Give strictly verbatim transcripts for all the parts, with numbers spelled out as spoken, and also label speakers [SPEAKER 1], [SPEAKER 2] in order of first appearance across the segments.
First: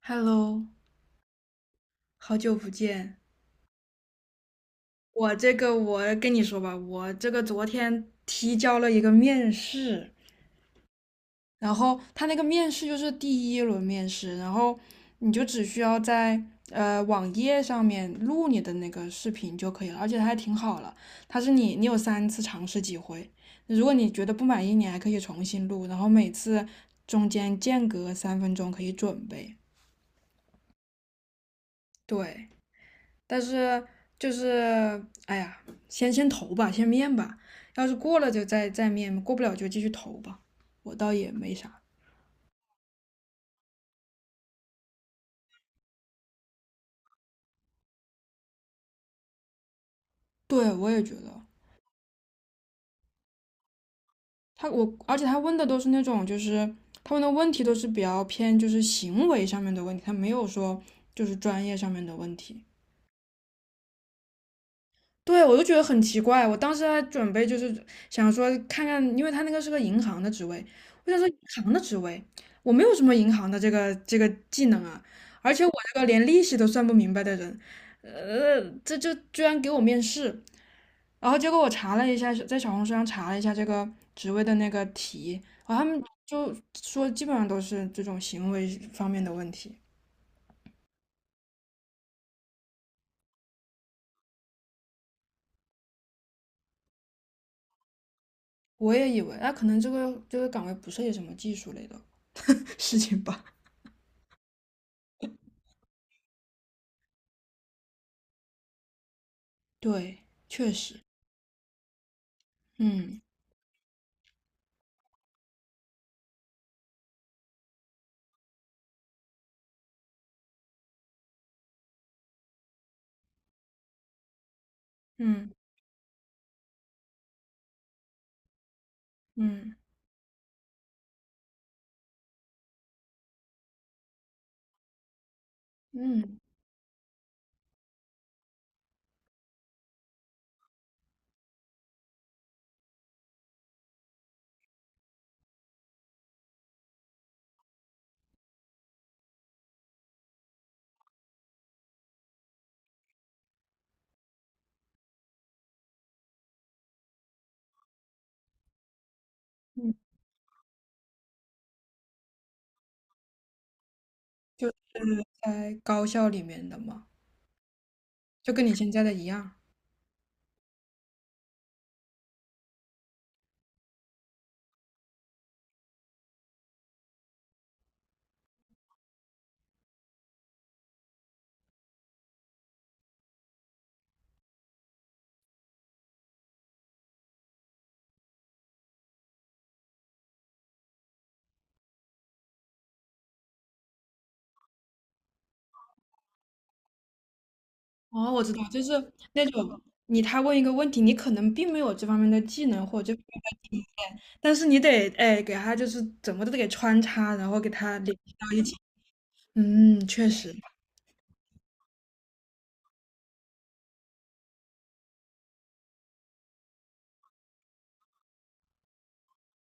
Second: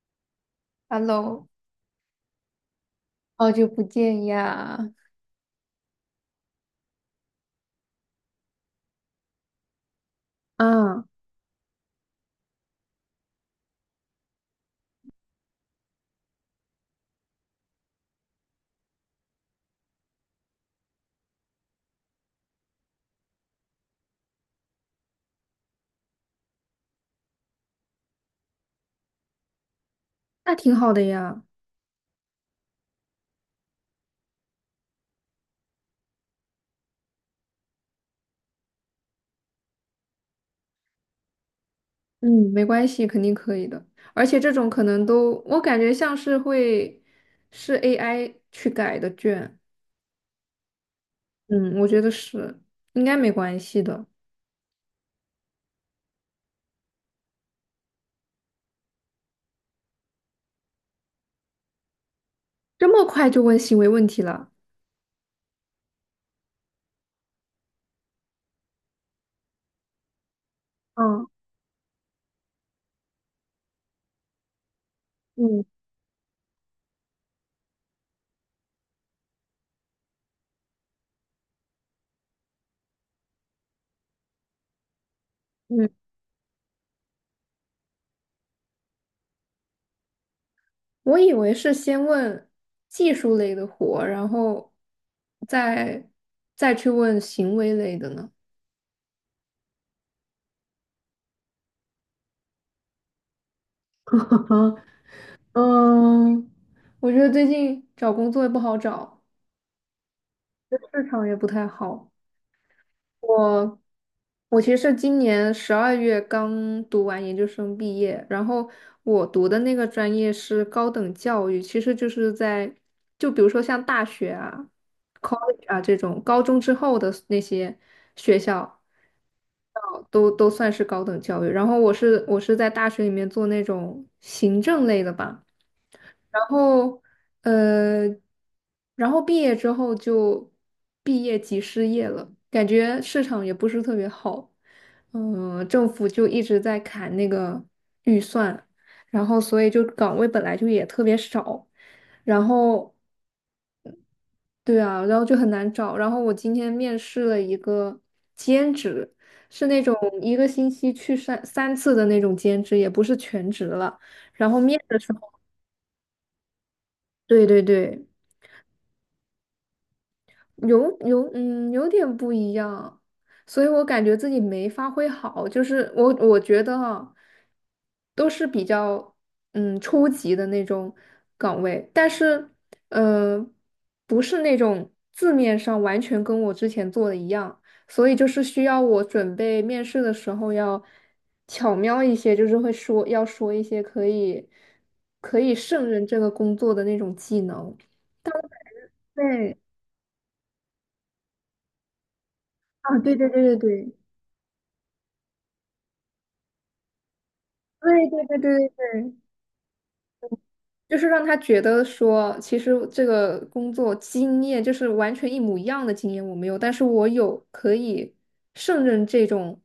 [SPEAKER 1] Hello，
[SPEAKER 2] Hello，
[SPEAKER 1] 好久不见。
[SPEAKER 2] 好久不见呀！
[SPEAKER 1] 我这个，我跟你说吧，我这个昨天提交了一个面试，
[SPEAKER 2] 啊，
[SPEAKER 1] 然后他那个面试就是第一轮面试，然后你就只需要在呃网页上面录你的那个视频就可以了，而且它还挺好了，它是你你有三次尝试机会，如果你觉得不满意，你还可以重新录，然后每次中间间隔三分钟可以准备。
[SPEAKER 2] 那挺好的呀。
[SPEAKER 1] 对。但是就是哎呀，先先投吧，先面吧，要是过了就再再面，过不了就继续投吧。我倒也没啥，
[SPEAKER 2] 嗯，没关系，肯定可以的。而且这种可能都，我感觉像是会是 A I 去改的卷。
[SPEAKER 1] 对我也觉得
[SPEAKER 2] 嗯，我觉得是，应该没关系的。
[SPEAKER 1] 他我，而且他问的都是那种就是他问的问题都是比较偏就是行为上面的问题，他没有说就是专业上面的问题。
[SPEAKER 2] 这么快就问行为问题了？
[SPEAKER 1] 对，我就觉得很奇怪。我当时还准备就是想说看看，因为他那个是个银行的职位，我想
[SPEAKER 2] 嗯
[SPEAKER 1] 说银行的职位，我没有什么银行的这个这个技能啊，而
[SPEAKER 2] 嗯
[SPEAKER 1] 且我这个连利息都算不明白的人，呃，这就居然给我面试。然后结果我查了一下，在小红书上查了一下这个职位的那个题，然后他
[SPEAKER 2] 嗯，
[SPEAKER 1] 们就说基本上都是这种行为方面的问题。
[SPEAKER 2] 我以为是先问技术类的活，然后再再去问行为类的呢。
[SPEAKER 1] 我也以为，那、可能这个这个岗位不涉及什么技术类的 事情吧。
[SPEAKER 2] 嗯，我觉得最近找工作也不好找，
[SPEAKER 1] 对，确实。
[SPEAKER 2] 市场也不太好。
[SPEAKER 1] 嗯
[SPEAKER 2] 我我其实是今年十二月刚读完研究生毕业，然后我读的那个专业是高等教育，其实就是在就比如说像大学啊、
[SPEAKER 1] 嗯
[SPEAKER 2] college 啊这种高中之后的那些学校，
[SPEAKER 1] 嗯
[SPEAKER 2] 高都都算是高等教育。然后我是我是在大学里面做那种行政类的吧，
[SPEAKER 1] 嗯
[SPEAKER 2] 然后呃，然后毕业之后就毕业即失业了，感觉市场也不是特别好，嗯、政府就一直在砍那个预算，然后所以就岗位本来就也特别少，然后。对啊，然后就很难找。然后我今天面试了一个兼职，是那种
[SPEAKER 1] 嗯，
[SPEAKER 2] 一个星期去三三次的那种兼职，也不是全职了。然后
[SPEAKER 1] 就
[SPEAKER 2] 面的时候，
[SPEAKER 1] 在高校里面的嘛，
[SPEAKER 2] 对对对，
[SPEAKER 1] 就跟你现在的一样。
[SPEAKER 2] 有有，嗯，有点不一样，所以我感觉自己没发挥好，就是我我觉得啊，都是比较嗯初级的那种岗位，但是呃不是那种字面上完全跟我之前做的一样，所以就是需要我准备面试的时候要巧妙一些，就是会说要说一些可以可以胜任这个工作的那种技能。
[SPEAKER 1] 哦，我知道，就是那
[SPEAKER 2] 对，
[SPEAKER 1] 种你他问一个问题，你可能并没有这方面的技能
[SPEAKER 2] 啊，
[SPEAKER 1] 或者
[SPEAKER 2] 对
[SPEAKER 1] 这方
[SPEAKER 2] 对
[SPEAKER 1] 面
[SPEAKER 2] 对对
[SPEAKER 1] 的经
[SPEAKER 2] 对。
[SPEAKER 1] 验，但是你得哎给他就是怎么都得给穿插，然后给他
[SPEAKER 2] 对
[SPEAKER 1] 联
[SPEAKER 2] 对
[SPEAKER 1] 系
[SPEAKER 2] 对对
[SPEAKER 1] 到一
[SPEAKER 2] 对
[SPEAKER 1] 起。
[SPEAKER 2] 对，
[SPEAKER 1] 嗯，确实，
[SPEAKER 2] 就是让他觉得说，其实这个工作经验就是完全一模一样的经验我没有，但是我有可以胜任这种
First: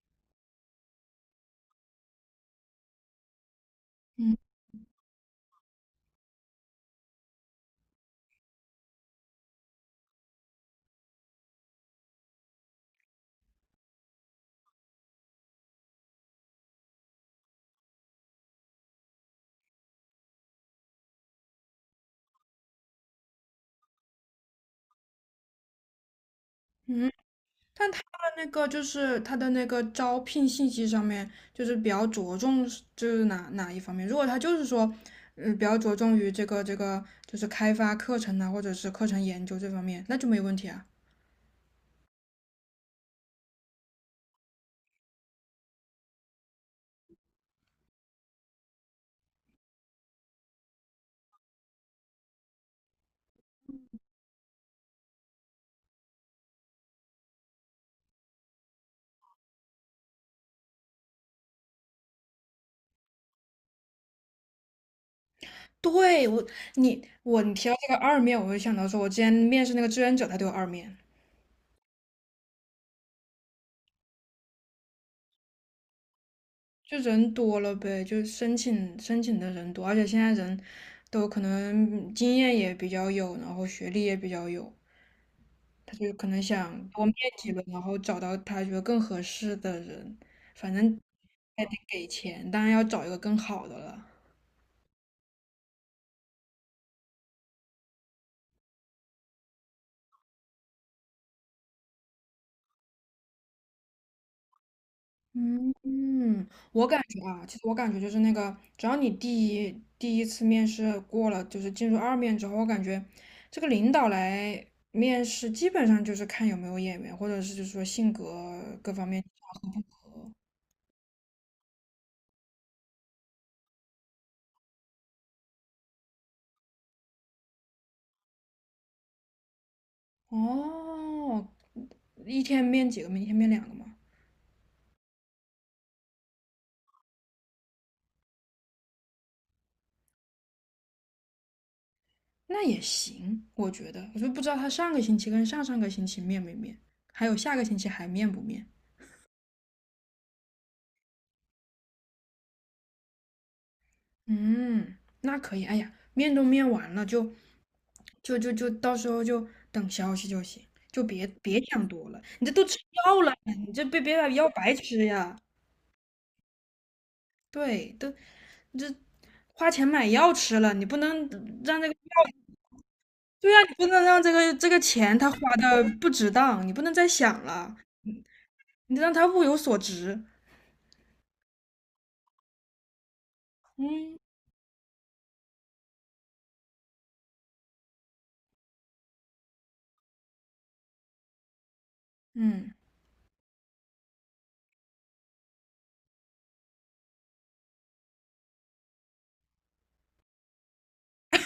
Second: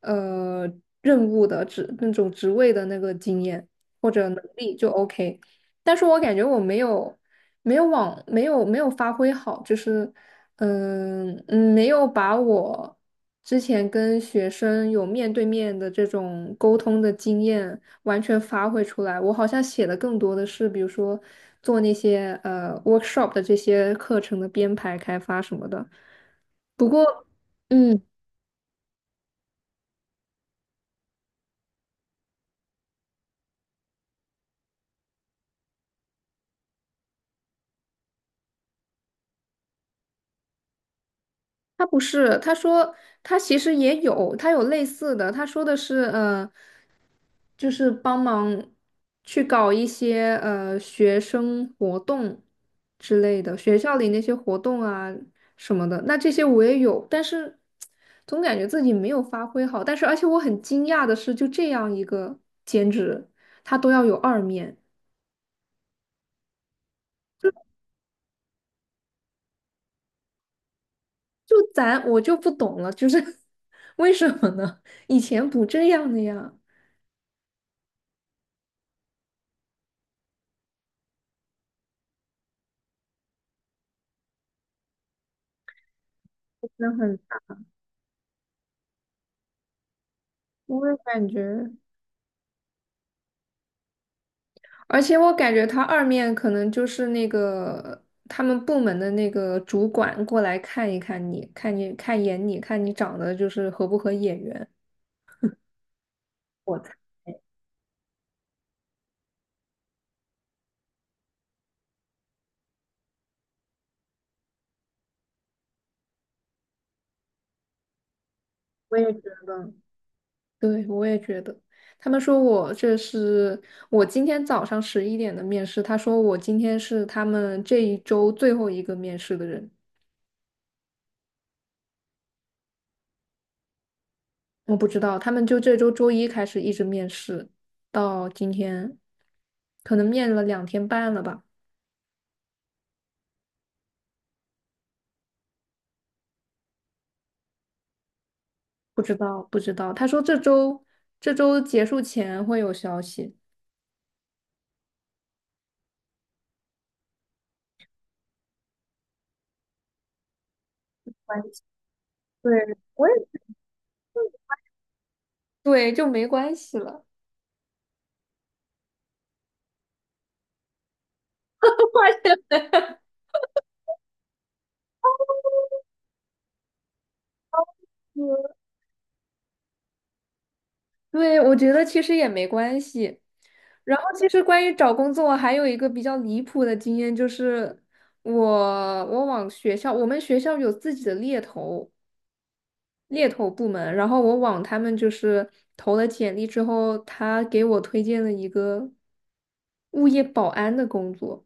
[SPEAKER 2] 呃任务的职那种职位的那个经验或者
[SPEAKER 1] 嗯
[SPEAKER 2] 能力就 OK，但是我感觉我没有没有往没有没有发挥好，就是嗯嗯没有把我之前跟学生有面对面的这种沟通的经验。完全发挥出来。我好像写的更多的是，比如说做那些呃 workshop 的这些课程的编排、开发什么的。不
[SPEAKER 1] 嗯。
[SPEAKER 2] 过，
[SPEAKER 1] 但他
[SPEAKER 2] 嗯。
[SPEAKER 1] 的那个就是他的那个招聘信息上面，就是比较着重是就是哪哪一方面？如果他就是说，嗯、比较着重于这个这个就是开发课程啊，或者是课程研究这方面，那就没问题啊。
[SPEAKER 2] 他不是，他说他其实也有，他有类似的，他说的是，呃，就是帮忙去搞一些呃学生活动之类的，学校里那些活动啊什么的。那这些我也有，但是总感觉自己没有发挥好。但是而且我很惊讶的是，就这样一个兼职，他都要有二面，
[SPEAKER 1] 对我，你我你提到这个二面，我会想到说，我之前面试那个志愿者，他都有二面，
[SPEAKER 2] 就咱我就不懂了，就是 为什么呢？以前不这样的呀，
[SPEAKER 1] 就人多了呗，就是申请申请的人多，而且现在人都可能经验也比较有，然后学历也比较有。他就可能
[SPEAKER 2] 真
[SPEAKER 1] 想
[SPEAKER 2] 的
[SPEAKER 1] 多面
[SPEAKER 2] 很。
[SPEAKER 1] 几个，然后找到他觉得更合适的人，反
[SPEAKER 2] 我也
[SPEAKER 1] 正
[SPEAKER 2] 感觉，
[SPEAKER 1] 还得给钱，当然要找一个更好的了。
[SPEAKER 2] 而且我感觉他二面可能就是那个他们部门的那个主管过来看一看你，看你看一眼你，看你长得就是合不合眼缘。
[SPEAKER 1] 嗯嗯
[SPEAKER 2] 我
[SPEAKER 1] 我
[SPEAKER 2] 猜
[SPEAKER 1] 感觉啊，其实我感觉就是那个，只要你第一第一次面试过了，就是进入二面之后，我感觉这个领导来面试，基本上就是看有没有眼缘，或者是就是说性格各
[SPEAKER 2] 我
[SPEAKER 1] 方
[SPEAKER 2] 也觉
[SPEAKER 1] 面合不
[SPEAKER 2] 得，
[SPEAKER 1] 合。
[SPEAKER 2] 对，我也觉得。他们说我这是我今天早上十一点的面试，他说我今天是他们这一周最后一个面试的人。
[SPEAKER 1] 哦，一天面几个面，一天面两个嘛。
[SPEAKER 2] 我不知道，他们就这周周一开始一直面试，到今天，可能面了两天半了吧。
[SPEAKER 1] 那也行，我觉得，我就不知道他上个星期跟上上个星期面没面，还有下个星期还面不面。
[SPEAKER 2] 不知道，不知道。他说这周这周结束前会有消息。
[SPEAKER 1] 嗯，那可以。哎呀，面都面完了，就就就就到时候就等消息就行，就别
[SPEAKER 2] 关系
[SPEAKER 1] 别想多了。你这
[SPEAKER 2] 对，
[SPEAKER 1] 都吃
[SPEAKER 2] 我也
[SPEAKER 1] 药了，你这别别把药白吃呀。
[SPEAKER 2] 对，就没关系了。
[SPEAKER 1] 对，都你这花钱买药吃了，你不能让这 个，
[SPEAKER 2] 关系
[SPEAKER 1] 对呀、你不能让这个这个钱他花的不值当，你不能再想了，你得让他物有所值。
[SPEAKER 2] 对，我觉得其实也没关系。然后，
[SPEAKER 1] 嗯
[SPEAKER 2] 其实关于找工作，还有一个比较离谱的经验，就是我我往学校，我们学校有自己的猎头
[SPEAKER 1] 嗯。
[SPEAKER 2] 猎头部门，然后我往他们就是投了简历之后，他给我推荐了一个物业保安的工作。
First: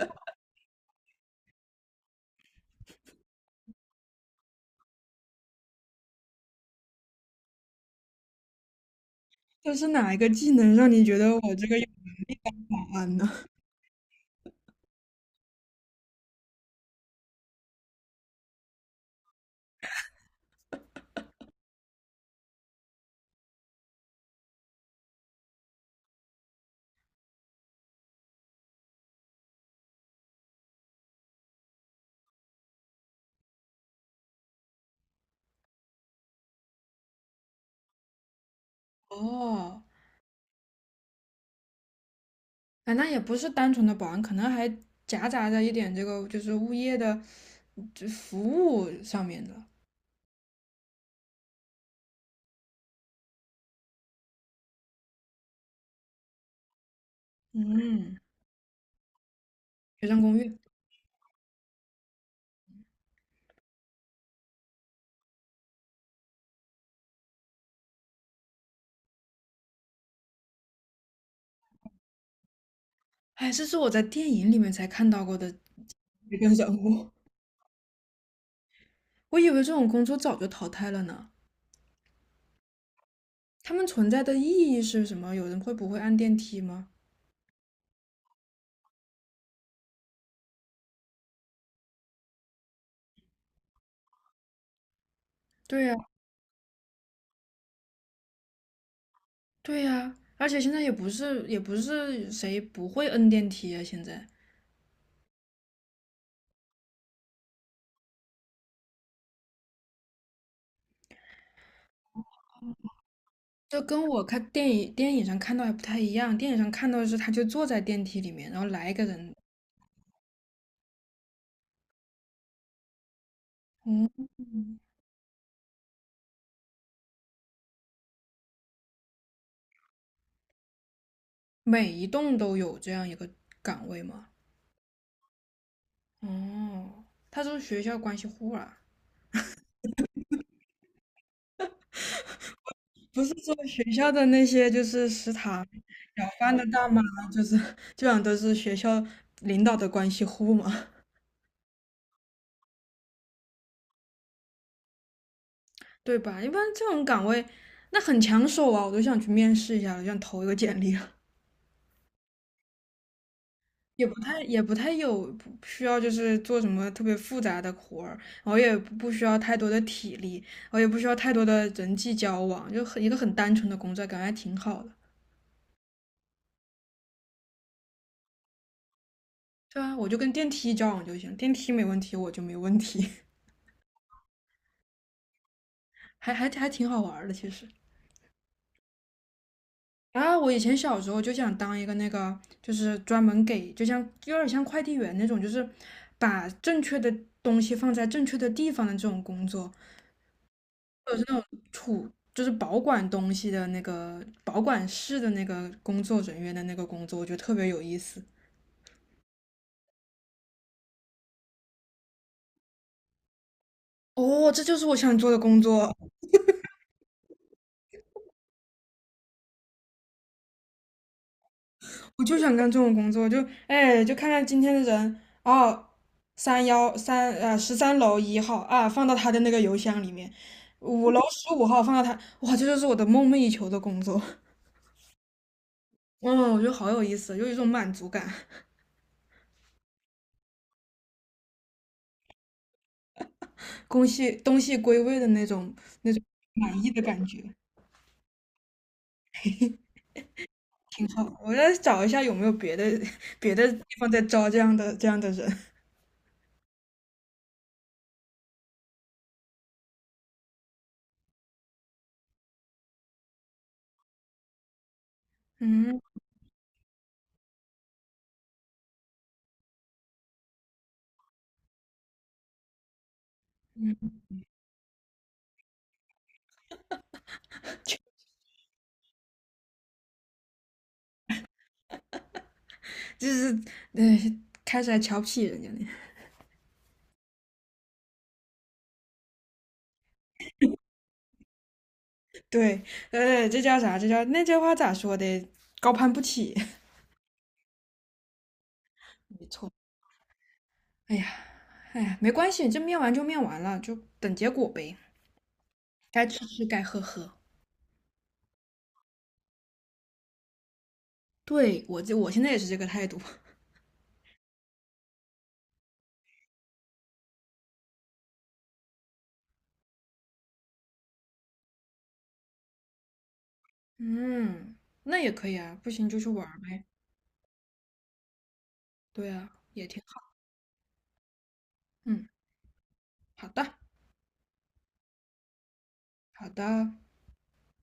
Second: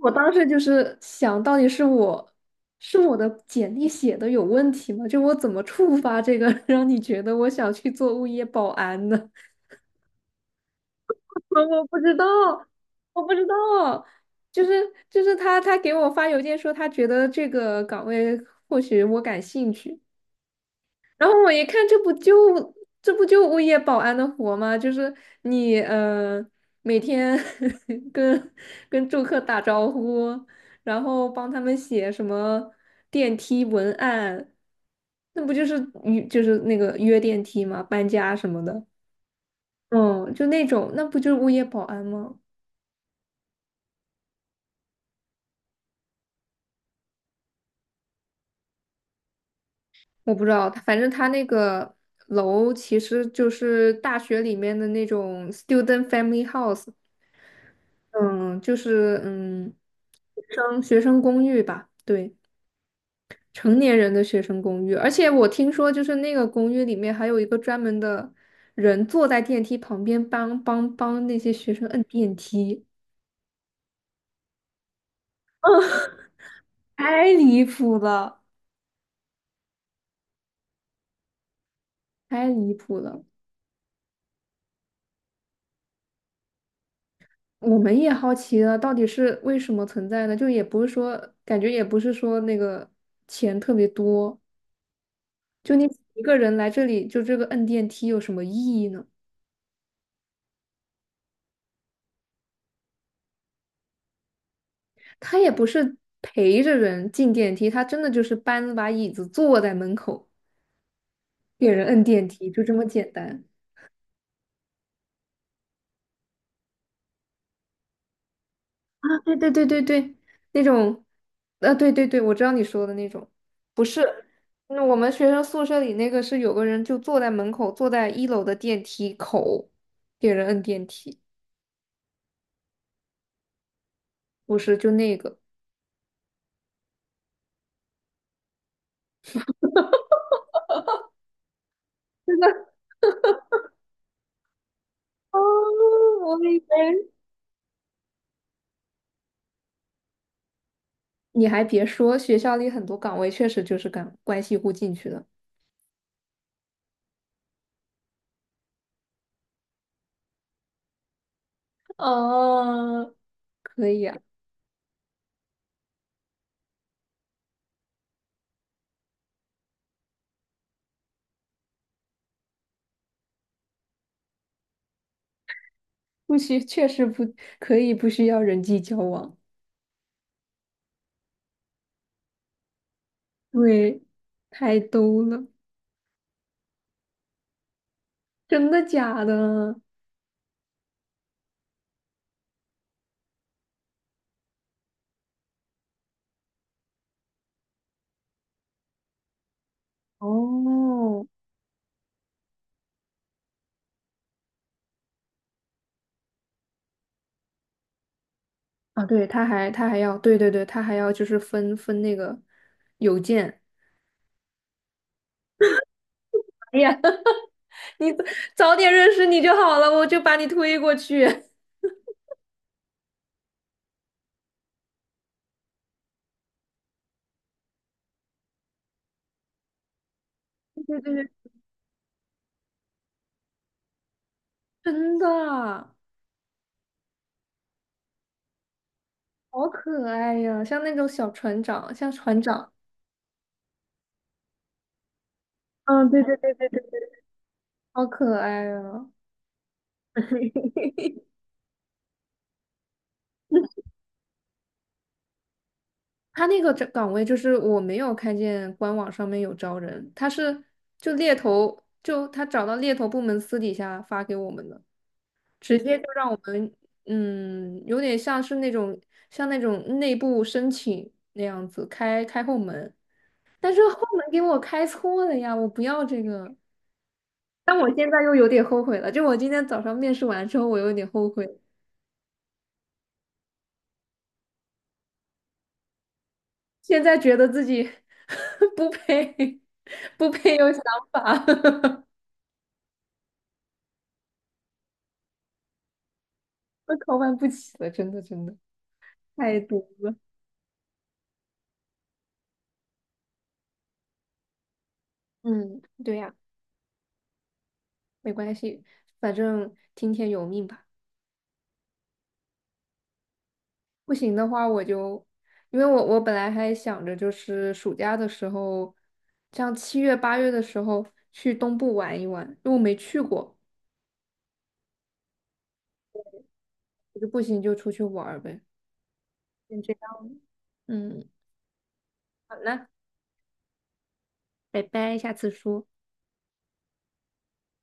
[SPEAKER 2] 我当时就是想到底是我是我的简历写的有问题吗？就我怎么触发这个，让你觉得我想去做物业保安呢？
[SPEAKER 1] 这是哪一个技能让你觉得 我
[SPEAKER 2] 我
[SPEAKER 1] 这个
[SPEAKER 2] 我
[SPEAKER 1] 有
[SPEAKER 2] 不知道，
[SPEAKER 1] 保安
[SPEAKER 2] 我
[SPEAKER 1] 呢？
[SPEAKER 2] 不知道，就是就是他他给我发邮件说他觉得这个岗位或许我感兴趣，然后我一看，这不就这不就物业保安的活吗？就是你呃每天 跟跟住客打招呼，然后帮他们写什么电梯文案，那不就是约就是那个约电梯吗？搬家什么的，
[SPEAKER 1] 哦，
[SPEAKER 2] 嗯，就那种，那不就是物业保安吗？
[SPEAKER 1] 啊，那也不是单纯的保安，可能还夹杂着一点这个就是物业的这服务上面的。
[SPEAKER 2] 我不知道，反正他那个楼其实就是大学里面的那种 student family house。
[SPEAKER 1] 嗯，
[SPEAKER 2] 嗯，就是嗯，
[SPEAKER 1] 学生公
[SPEAKER 2] 学
[SPEAKER 1] 寓，
[SPEAKER 2] 生学生公寓吧，对，成年人的学生公寓。而且我听说，就是那个公寓里面还有一个专门的人坐在电梯旁边帮帮帮那些学生摁电梯
[SPEAKER 1] 哎，这是我在电影里面才看到过的，一个人 物，
[SPEAKER 2] 太离谱了，
[SPEAKER 1] 我以为这种工作早就淘汰了呢。
[SPEAKER 2] 太离谱了。
[SPEAKER 1] 他们存在的意义是什么？有人会不会按电梯吗？
[SPEAKER 2] 我们也好奇了，到底是为什么存在呢？就也不是说，感觉也不是说那个钱特别多，就你
[SPEAKER 1] 对呀，
[SPEAKER 2] 一个人来这里，就这个摁电梯有什么意义呢？
[SPEAKER 1] 对呀，而且现在也不是也不是谁不会摁电梯啊，现在。
[SPEAKER 2] 他也不是陪着人进电梯，他真的就是搬了把椅子坐在门口给人摁电梯，就这么简单
[SPEAKER 1] 就跟我看电影电影上看到还不太一样，电影上看到的是他就坐在电梯里面，然后来一个
[SPEAKER 2] 啊！
[SPEAKER 1] 人，
[SPEAKER 2] 对对对对对，那种，啊对对对，我知道你说的那种，不是，
[SPEAKER 1] 嗯，
[SPEAKER 2] 那我们学生宿舍里那个是有个人就坐在门口，坐在一楼的电梯口给人摁电梯，
[SPEAKER 1] 每一栋都有这样一个岗位吗？
[SPEAKER 2] 不是就那个。
[SPEAKER 1] 哦，他是不是学校关系户啊，不是说学校的那些就是食
[SPEAKER 2] 哦，
[SPEAKER 1] 堂舀
[SPEAKER 2] 我
[SPEAKER 1] 饭
[SPEAKER 2] 以
[SPEAKER 1] 的大妈，
[SPEAKER 2] 为，
[SPEAKER 1] 就是基本上都是学校领导的关系户嘛，
[SPEAKER 2] 你还别说，学校里很多岗位确实就是干关系户进去的，
[SPEAKER 1] 对吧？一般这种岗位，那很抢手啊，我都想去面试一下我想投一个简历了
[SPEAKER 2] 哦，可以
[SPEAKER 1] 也不
[SPEAKER 2] 啊。
[SPEAKER 1] 太也不太有不需要，就是做什么特别复杂的活儿，然后也不不需要太多的体力，然后也不需要太多的人际交往，就很一个很单纯的工作，感觉还挺好的。
[SPEAKER 2] 不需，确实不可以不需要人际交往，
[SPEAKER 1] 对啊，我就跟电梯交往就行，电梯没问题，我就没问题，
[SPEAKER 2] 对，太逗了，
[SPEAKER 1] 还还还挺好玩儿的其实。
[SPEAKER 2] 真的假的？
[SPEAKER 1] 啊，我以前小时候就想当一个那个，就是专门给，就像有点像快递员那种，就是把正确的东西放在正确的地方的这种工作。
[SPEAKER 2] 哦，
[SPEAKER 1] 就是保管东西的那个保管室的那个工作人员的那个工作，我觉得特别有意思。
[SPEAKER 2] 啊，对，他还他还要，对对对，他还要就是分分那个邮件。
[SPEAKER 1] 哦，这就是我想做的工作，
[SPEAKER 2] 哎呀，你早点认识你就好了，我就把你推过去。
[SPEAKER 1] 我就想干这种工作，就哎，就看看今天的人哦，三幺三呃十三楼一号啊，放到他的那个邮箱里面，
[SPEAKER 2] 对
[SPEAKER 1] 五
[SPEAKER 2] 对
[SPEAKER 1] 楼
[SPEAKER 2] 对，
[SPEAKER 1] 十五号放到他，哇，这就是我的梦寐以求的工作。
[SPEAKER 2] 真的啊，
[SPEAKER 1] 嗯，我觉得好有意思，有一种满足感，
[SPEAKER 2] 好可爱呀，像那种小船长，像船长，
[SPEAKER 1] 东西东西归位的那种
[SPEAKER 2] 嗯，
[SPEAKER 1] 那
[SPEAKER 2] 对
[SPEAKER 1] 种
[SPEAKER 2] 对对，
[SPEAKER 1] 满意的感觉。
[SPEAKER 2] 好可爱啊。
[SPEAKER 1] 挺
[SPEAKER 2] 嘿。
[SPEAKER 1] 好，我再找一下有没有别的 别的地方在招这样的这样的人。
[SPEAKER 2] 他那个这岗位就是我没有看见官网上面有招人，他是就猎头，就他找到猎头部门私底下发给我们的，直接
[SPEAKER 1] 嗯，
[SPEAKER 2] 就让我们，嗯，有点像是那种像那种内部申请那样子开开后门，但是后门给我开错了呀，我不要这个，但我现在又有点后悔了，就我今天早上面试完之后，我有点后悔，
[SPEAKER 1] 就是呃，开始还瞧不起人家呢。
[SPEAKER 2] 现在觉得自己 不配 不配有想法。
[SPEAKER 1] 对，呃，这叫啥？这叫那叫话咋说的？高攀不起。
[SPEAKER 2] 我考办不起了，真的真的
[SPEAKER 1] 没
[SPEAKER 2] 太
[SPEAKER 1] 错，
[SPEAKER 2] 多了。
[SPEAKER 1] 哎呀，哎呀，没关系，这面完就面完了，就等结果呗。
[SPEAKER 2] 嗯，对
[SPEAKER 1] 该
[SPEAKER 2] 呀，
[SPEAKER 1] 吃吃，该喝喝。
[SPEAKER 2] 没关系，反正听天由命吧。
[SPEAKER 1] 对，我这我现在也是这个态度。
[SPEAKER 2] 不行的话，我就，因为我我本来还想着就是暑假的时候，像七月八月的时候去东部玩一玩，因为我没去过，
[SPEAKER 1] 嗯，那也可以啊，不行就去玩儿呗。
[SPEAKER 2] 我就不行就出去玩儿呗。
[SPEAKER 1] 对啊，
[SPEAKER 2] 先
[SPEAKER 1] 也
[SPEAKER 2] 这
[SPEAKER 1] 挺好。
[SPEAKER 2] 样，嗯，
[SPEAKER 1] 嗯，
[SPEAKER 2] 好了，
[SPEAKER 1] 好的，
[SPEAKER 2] 拜拜，下次说。
[SPEAKER 1] 好的。